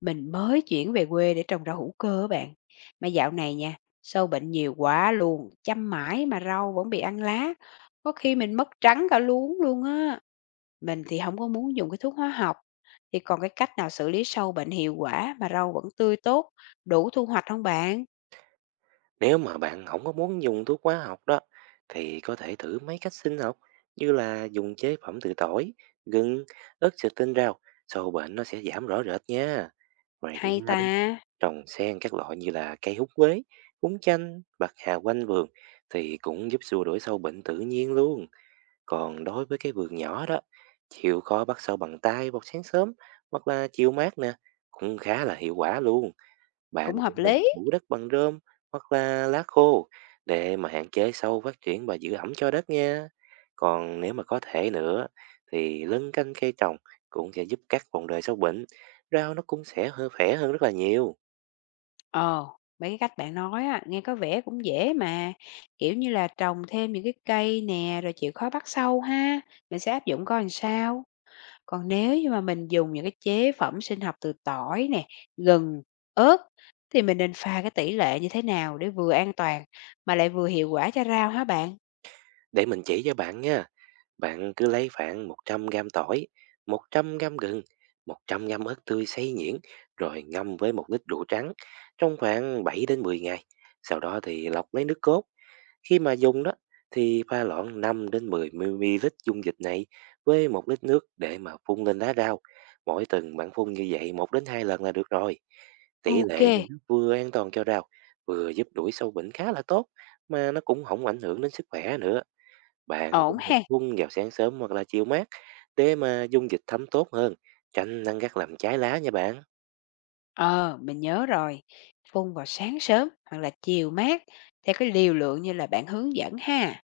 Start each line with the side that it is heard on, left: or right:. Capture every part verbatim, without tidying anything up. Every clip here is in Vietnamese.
left: Mình mới chuyển về quê để trồng rau hữu cơ á bạn. Mà dạo này nha, sâu bệnh nhiều quá luôn, chăm mãi mà rau vẫn bị ăn lá. Có khi mình mất trắng cả luống luôn á. Mình thì không có muốn dùng cái thuốc hóa học. Thì còn cái cách nào xử lý sâu bệnh hiệu quả mà rau vẫn tươi tốt, đủ thu hoạch không bạn?
right: Nếu mà bạn không có muốn dùng thuốc hóa học đó thì có thể thử mấy cách sinh học như là dùng chế phẩm từ tỏi, gừng, ớt xịt tinh rau, sâu bệnh nó sẽ giảm rõ rệt nha. Ngoài
left: Hay
right: ra đó,
left: ta,
right: trồng xen các loại như là cây húng quế, húng chanh, bạc hà quanh vườn thì cũng giúp xua đuổi sâu bệnh tự nhiên luôn. Còn đối với cái vườn nhỏ đó, chịu khó bắt sâu bằng tay vào sáng sớm hoặc là chiều mát nè, cũng khá là hiệu quả luôn.
left: cũng
right: Bạn cũng
left: hợp
right: nên
left: lý.
right: phủ đất bằng rơm hoặc là lá khô để mà hạn chế sâu phát triển và giữ ẩm cho đất nha. Còn nếu mà có thể nữa thì lân canh cây trồng cũng sẽ giúp cắt vòng đời sâu bệnh. Rau nó cũng sẽ hơi khỏe hơn rất là nhiều.
left: Ờ, mấy cái cách bạn nói á, nghe có vẻ cũng dễ mà. Kiểu như là trồng thêm những cái cây nè, rồi chịu khó bắt sâu ha. Mình sẽ áp dụng coi làm sao. Còn nếu như mà mình dùng những cái chế phẩm sinh học từ tỏi nè, gừng, ớt thì mình nên pha cái tỷ lệ như thế nào để vừa an toàn mà lại vừa hiệu quả cho rau hả bạn?
right: Để mình chỉ cho bạn nha. Bạn cứ lấy khoảng một trăm gram tỏi, một trăm gram gừng, một trăm gram ớt tươi xay nhuyễn rồi ngâm với một lít rượu trắng trong khoảng bảy đến mười ngày. Sau đó thì lọc lấy nước cốt. Khi mà dùng đó thì pha loãng năm đến mười mi li lít dung dịch này với một lít nước để mà phun lên lá rau. Mỗi tuần bạn phun như vậy một đến hai lần là được rồi. Tỷ lệ
left: Ok,
right: này nó vừa an toàn cho rau, vừa giúp đuổi sâu bệnh khá là tốt mà nó cũng không ảnh hưởng đến sức khỏe nữa. Bạn
left: ổn
right: cũng nên
left: ha.
right: phun vào sáng sớm hoặc là chiều mát để mà dung dịch thấm tốt hơn, tránh nắng gắt làm trái lá nha bạn.
left: Ờ, mình nhớ rồi. Phun vào sáng sớm hoặc là chiều mát theo cái liều lượng như là bạn hướng dẫn ha.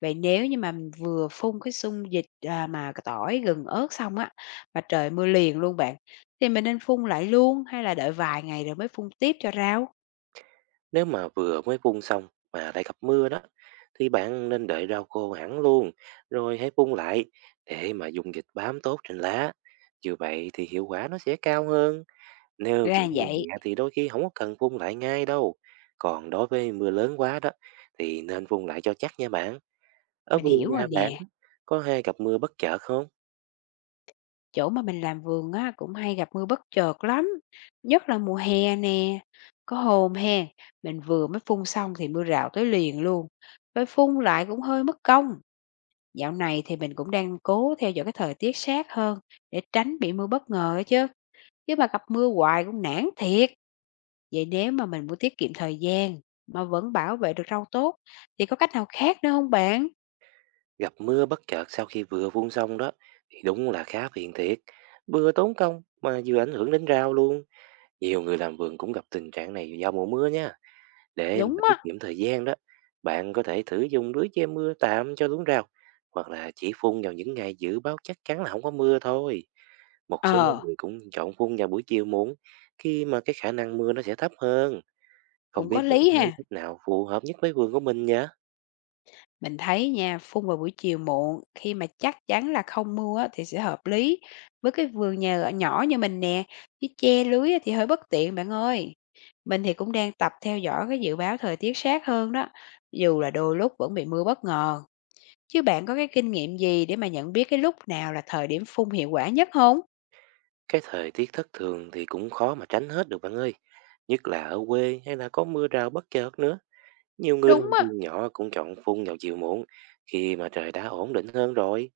left: Vậy nếu như mà mình vừa phun cái xung dịch à, mà cái tỏi, gừng, ớt xong á mà trời mưa liền luôn bạn thì mình nên phun lại luôn hay là đợi vài ngày rồi mới phun tiếp cho rau?
right: Nếu mà vừa mới phun xong mà lại gặp mưa đó thì bạn nên đợi rau khô hẳn luôn rồi hãy phun lại để mà dung dịch bám tốt trên lá. Như vậy thì hiệu quả nó sẽ cao hơn. Nếu chỉ
left: Ra
right: mưa
left: vậy.
right: nhẹ thì đôi khi không có cần phun lại ngay đâu. Còn đối với mưa lớn quá đó thì nên phun lại cho chắc nha bạn. Ở
left: Mình
right: vườn
left: hiểu rồi
right: nhà bạn
left: nè,
right: đó, có hay gặp mưa bất chợt không?
left: chỗ mà mình làm vườn á cũng hay gặp mưa bất chợt lắm, nhất là mùa hè nè. Có hôm hen, mình vừa mới phun xong thì mưa rào tới liền luôn. Phải phun lại cũng hơi mất công. Dạo này thì mình cũng đang cố theo dõi cái thời tiết sát hơn để tránh bị mưa bất ngờ ấy chứ. Chứ mà gặp mưa hoài cũng nản thiệt. Vậy nếu mà mình muốn tiết kiệm thời gian mà vẫn bảo vệ được rau tốt thì có cách nào khác nữa không bạn?
right: Gặp mưa bất chợt sau khi vừa phun xong đó thì đúng là khá phiền thiệt. Vừa tốn công mà vừa ảnh hưởng đến rau luôn. Nhiều người làm vườn cũng gặp tình trạng này do mùa mưa nha. Để mà
left: Đúng
right: tiết
left: á.
right: kiệm thời gian đó, bạn có thể thử dùng lưới che mưa tạm cho luống rau hoặc là chỉ phun vào những ngày dự báo chắc chắn là không có mưa thôi. Một số
left: Ờ,
right: người cũng chọn phun vào buổi chiều muộn khi mà cái khả năng mưa nó sẽ thấp hơn. Không
left: cũng
right: biết
left: có
right: bạn
left: lý
right: thấy
left: ha.
right: cách nào phù hợp nhất với vườn của mình nhỉ?
left: Mình thấy nha, phun vào buổi chiều muộn khi mà chắc chắn là không mưa á, thì sẽ hợp lý. Với cái vườn nhà ở nhỏ như mình nè, chứ che lưới á thì hơi bất tiện bạn ơi. Mình thì cũng đang tập theo dõi cái dự báo thời tiết sát hơn đó, dù là đôi lúc vẫn bị mưa bất ngờ. Chứ bạn có cái kinh nghiệm gì để mà nhận biết cái lúc nào là thời điểm phun hiệu quả nhất không?
right: Cái thời tiết thất thường thì cũng khó mà tránh hết được bạn ơi. Nhất là ở quê hay là có mưa rào bất chợt nữa. Nhiều người làm
left: Đúng á.
right: vườn nhỏ cũng chọn phun vào chiều muộn khi mà trời đã ổn định hơn rồi.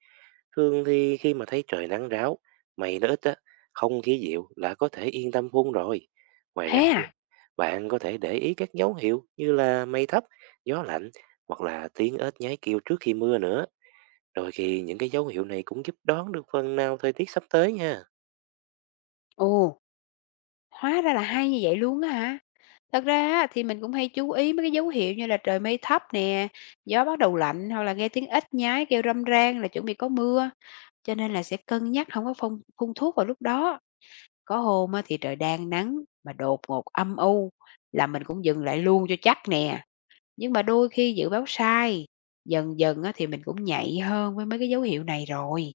right: Thường thì khi mà thấy trời nắng ráo, mây nó ít á, không khí dịu là có thể yên tâm phun rồi. Ngoài ra,
left: Thế à?
right: bạn có thể để ý các dấu hiệu như là mây thấp, gió lạnh hoặc là tiếng ếch nhái kêu trước khi mưa nữa. Đôi khi những cái dấu hiệu này cũng giúp đoán được phần nào thời tiết sắp tới nha.
left: Ồ, hóa ra là hay như vậy luôn á hả? Thật ra á, thì mình cũng hay chú ý mấy cái dấu hiệu như là trời mây thấp nè, gió bắt đầu lạnh hoặc là nghe tiếng ếch nhái kêu râm ran là chuẩn bị có mưa. Cho nên là sẽ cân nhắc không có phun, phun thuốc vào lúc đó. Có hôm á, thì trời đang nắng mà đột ngột âm u là mình cũng dừng lại luôn cho chắc nè. Nhưng mà đôi khi dự báo sai, dần dần á, thì mình cũng nhạy hơn với mấy cái dấu hiệu này rồi.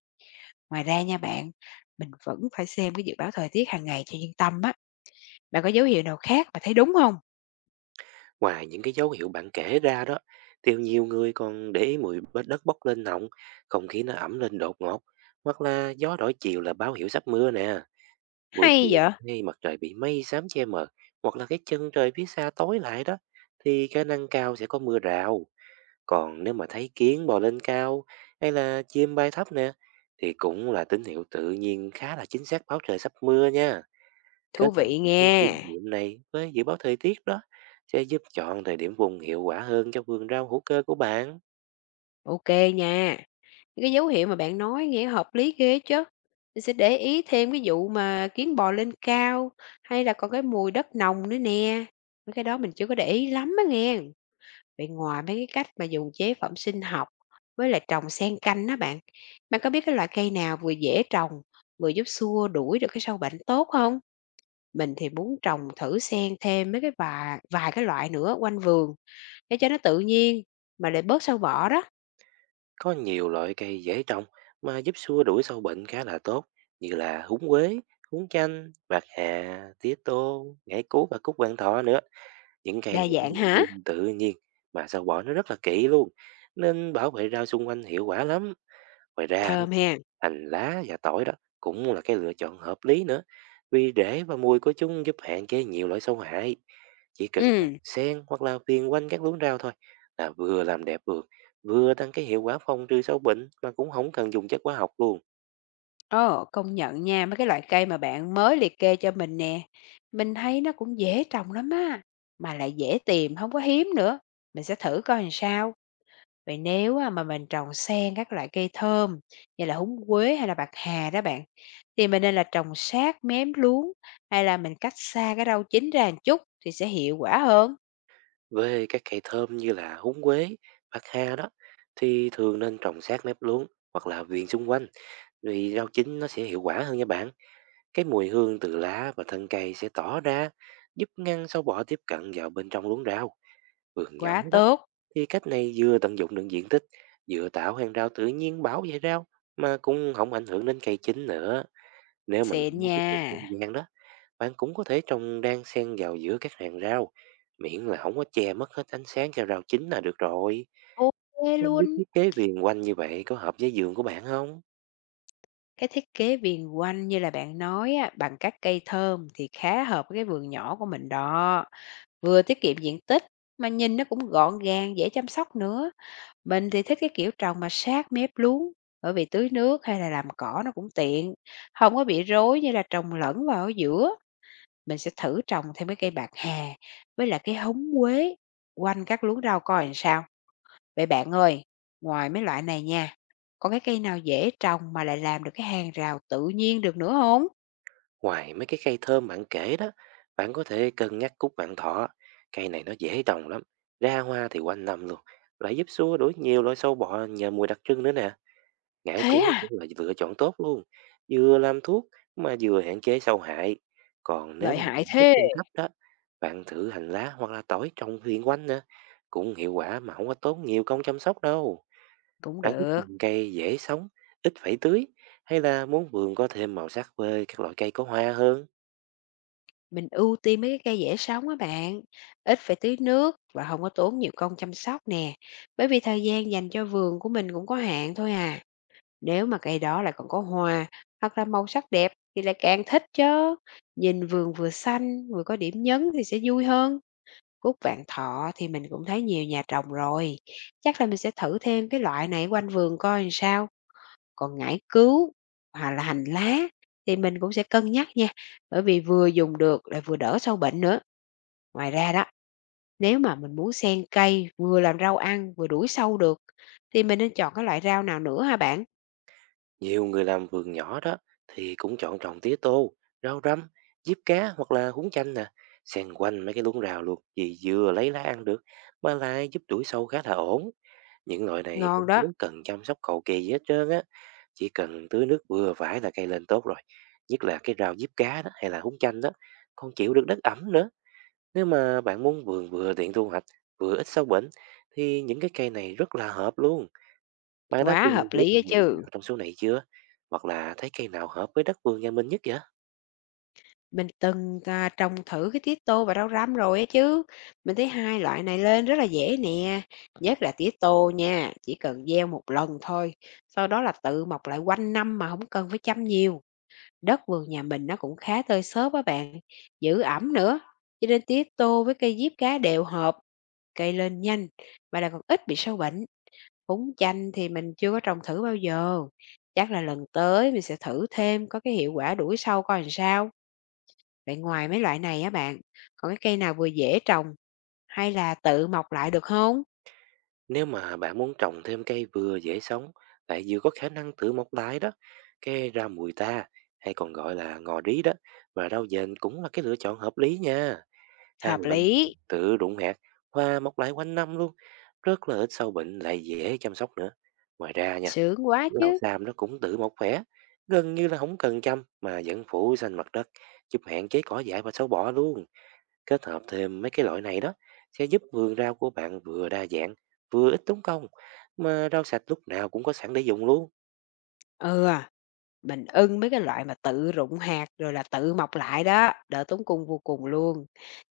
left: Ngoài ra nha bạn, mình vẫn phải xem cái dự báo thời tiết hàng ngày cho yên tâm á. Bạn có dấu hiệu nào khác mà thấy đúng không?
right: Ngoài những cái dấu hiệu bạn kể ra đó, thì nhiều người còn để ý mùi bết đất bốc lên nồng, không khí nó ẩm lên đột ngột, hoặc là gió đổi chiều là báo hiệu sắp mưa nè. Buổi
left: Hay
right: chiều
left: vậy?
right: ngay mặt trời bị mây xám che mờ, hoặc là cái chân trời phía xa tối lại đó, thì khả năng cao sẽ có mưa rào. Còn nếu mà thấy kiến bò lên cao hay là chim bay thấp nè, thì cũng là tín hiệu tự nhiên khá là chính xác báo trời sắp mưa nha. Kết
left: Thú
right: hợp
left: vị
right: những cái
left: nghe,
right: kinh nghiệm này với dự báo thời tiết đó sẽ giúp chọn thời điểm vùng hiệu quả hơn cho vườn rau hữu cơ của bạn.
left: ok nha. Những cái dấu hiệu mà bạn nói nghe hợp lý ghê chứ. Mình sẽ để ý thêm cái vụ mà kiến bò lên cao, hay là còn cái mùi đất nồng nữa nè. Mấy cái đó mình chưa có để ý lắm á nghe. Vậy ngoài mấy cái cách mà dùng chế phẩm sinh học với lại trồng xen canh đó bạn, bạn có biết cái loại cây nào vừa dễ trồng, vừa giúp xua đuổi được cái sâu bệnh tốt không? Mình thì muốn trồng thử xen thêm mấy cái vài vài cái loại nữa quanh vườn để cho nó tự nhiên mà lại bớt sâu bọ đó.
right: Có nhiều loại cây dễ trồng mà giúp xua đuổi sâu bệnh khá là tốt như là húng quế, húng chanh, bạc hà, tía tô, ngải cứu và cúc vạn thọ nữa. Những cây
left: Đa
right: này có
left: dạng
right: mùi
left: hả?
right: hương tự nhiên mà sâu bọ nó rất là kỵ luôn nên bảo vệ rau xung quanh hiệu quả lắm. Ngoài ra á,
left: Thơm ha.
right: hành lá và tỏi đó cũng là cái lựa chọn hợp lý nữa vì rễ và mùi của chúng giúp hạn chế nhiều loại sâu hại. Chỉ cần trồng
left: Ừm,
right: xen hoặc là viền quanh các luống rau thôi là vừa làm đẹp vườn, vừa tăng cái hiệu quả phòng trừ sâu bệnh mà cũng không cần dùng chất hóa học luôn.
left: ồ, công nhận nha, mấy cái loại cây mà bạn mới liệt kê cho mình nè, mình thấy nó cũng dễ trồng lắm á, mà lại dễ tìm, không có hiếm nữa. Mình sẽ thử coi làm sao. Vậy nếu á mà mình trồng xen các loại cây thơm như là húng quế hay là bạc hà đó bạn, thì mình nên là trồng sát mép luống hay là mình cách xa cái rau chính ra một chút thì sẽ hiệu quả hơn?
right: Với các cây thơm như là húng quế, bạc hà đó thì thường nên trồng sát mép luống hoặc là viền xung quanh vì rau chính nó sẽ hiệu quả hơn nha bạn. Cái mùi hương từ lá và thân cây sẽ tỏ ra giúp ngăn sâu bọ tiếp cận vào bên trong luống rau, vườn nhỏ
left: Quá
right: đó.
left: tốt,
right: Thì cách này vừa tận dụng được diện tích, vừa tạo hàng rau tự nhiên bảo vệ rau mà cũng không ảnh hưởng đến cây chính nữa. Nếu mình
left: xịn
right: muốn
left: nha.
right: tiết kiệm không gian đó, bạn cũng có thể trồng đan xen vào giữa các hàng rau, miễn là không có che mất hết ánh sáng cho rau chính là được rồi.
left: OK
right: Không biết
left: luôn.
right: thiết kế viền quanh như vậy có hợp với giường của bạn không?
left: Cái thiết kế viền quanh như là bạn nói á, bằng các cây thơm thì khá hợp với cái vườn nhỏ của mình đó. Vừa tiết kiệm diện tích mà nhìn nó cũng gọn gàng, dễ chăm sóc nữa. Mình thì thích cái kiểu trồng mà sát mép luống, bởi vì tưới nước hay là làm cỏ nó cũng tiện, không có bị rối như là trồng lẫn vào ở giữa. Mình sẽ thử trồng thêm cái cây bạc hà với là cái húng quế quanh các luống rau coi làm sao. Vậy bạn ơi, ngoài mấy loại này nha, có cái cây nào dễ trồng mà lại làm được cái hàng rào tự nhiên được nữa không?
right: Ngoài mấy cái cây thơm bạn kể đó, bạn có thể cân nhắc cúc vạn thọ. Cây này nó dễ trồng lắm, ra hoa thì quanh năm luôn. Lại giúp xua đuổi nhiều loại sâu bọ nhờ mùi đặc trưng nữa nè. Ngải cứu
left: Thế à?
right: cũng là lựa chọn tốt luôn. Vừa làm thuốc mà vừa hạn chế sâu hại. Còn nếu
left: Lợi
right: mà
left: hại
right: bạn thích
left: thế!
right: ăn thấp đó, bạn thử hành lá hoặc là tỏi trồng xung quanh nữa. Cũng hiệu quả mà không có tốn nhiều công chăm sóc đâu.
left: Cũng
right: Bạn thích
left: được,
right: trồng cây dễ sống, ít phải tưới hay là muốn vườn có thêm màu sắc với các loại cây có hoa hơn?
left: mình ưu tiên mấy cái cây dễ sống á bạn, ít phải tưới nước và không có tốn nhiều công chăm sóc nè, bởi vì thời gian dành cho vườn của mình cũng có hạn thôi à. Nếu mà cây đó lại còn có hoa hoặc là màu sắc đẹp thì lại càng thích chứ nhìn vườn vừa xanh vừa có điểm nhấn thì sẽ vui hơn. Cúc vạn thọ thì mình cũng thấy nhiều nhà trồng rồi. Chắc là mình sẽ thử thêm cái loại này quanh vườn coi làm sao. Còn ngải cứu hoặc là hành lá thì mình cũng sẽ cân nhắc nha. Bởi vì vừa dùng được lại vừa đỡ sâu bệnh nữa. Ngoài ra đó, nếu mà mình muốn xen cây vừa làm rau ăn vừa đuổi sâu được thì mình nên chọn cái loại rau nào nữa hả bạn?
right: Nhiều người làm vườn nhỏ đó thì cũng chọn trồng tía tô, rau răm, diếp cá hoặc là húng chanh nè, xen quanh mấy cái luống rau luôn vì vừa lấy lá ăn được mà lại giúp đuổi sâu khá là ổn. Những loại này cũng
left: Ngon đó,
right: không cần chăm sóc cầu kỳ gì hết trơn á, chỉ cần tưới nước vừa phải là cây lên tốt rồi. Nhất là cái rau diếp cá đó hay là húng chanh đó, còn chịu được đất ẩm nữa. Nếu mà bạn muốn vườn vừa tiện thu hoạch, vừa ít sâu bệnh thì những cái cây này rất là hợp luôn. Bạn đã
left: quá hợp
right: từng thử
left: lý ấy
right: trồng loại
left: chứ.
right: nào trong số này chưa? Hoặc là thấy cây nào hợp với đất vườn nhà mình nhất vậy?
left: Mình từng, à, trồng thử cái tía tô và rau răm rồi á chứ. Mình thấy hai loại này lên rất là dễ nè, nhất là tía tô nha, chỉ cần gieo một lần thôi, sau đó là tự mọc lại quanh năm mà không cần phải chăm nhiều. Đất vườn nhà mình nó cũng khá tơi xốp á bạn, giữ ẩm nữa, cho nên tía tô với cây diếp cá đều hợp, cây lên nhanh và là còn ít bị sâu bệnh. Húng chanh thì mình chưa có trồng thử bao giờ, chắc là lần tới mình sẽ thử thêm có cái hiệu quả đuổi sâu coi làm sao. Vậy ngoài mấy loại này á bạn, còn cái cây nào vừa dễ trồng hay là tự mọc lại được không?
right: Nếu mà bạn muốn trồng thêm cây vừa dễ sống, lại vừa có khả năng tự mọc lại đó, cây ra mùi ta, hay còn gọi là ngò rí đó, và rau dền cũng là cái lựa chọn hợp lý nha. Hai
left: Hợp
right: loại này thường
left: lý,
right: tự rụng hạt, hoa mọc lại quanh năm luôn, rất là ít sâu bệnh lại dễ chăm sóc nữa. Ngoài ra nha,
left: sướng quá
right: rau
left: chứ.
right: sam nó cũng tự mọc khỏe, gần như là không cần chăm mà vẫn phủ xanh mặt đất, giúp hạn chế cỏ dại và sâu bọ luôn. Kết hợp thêm mấy cái loại này đó sẽ giúp vườn rau của bạn vừa đa dạng, vừa ít tốn công, mà rau sạch lúc nào cũng có sẵn để dùng luôn.
left: Ừ, à, mình ưng mấy cái loại mà tự rụng hạt rồi là tự mọc lại đó, đỡ tốn công vô cùng luôn.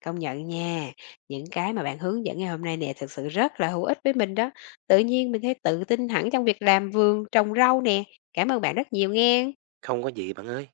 left: Công nhận nha, những cái mà bạn hướng dẫn ngày hôm nay nè thực sự rất là hữu ích với mình đó. Tự nhiên mình thấy tự tin hẳn trong việc làm vườn, trồng rau nè. Cảm ơn bạn rất nhiều nghe.
right: Không có gì bạn ơi.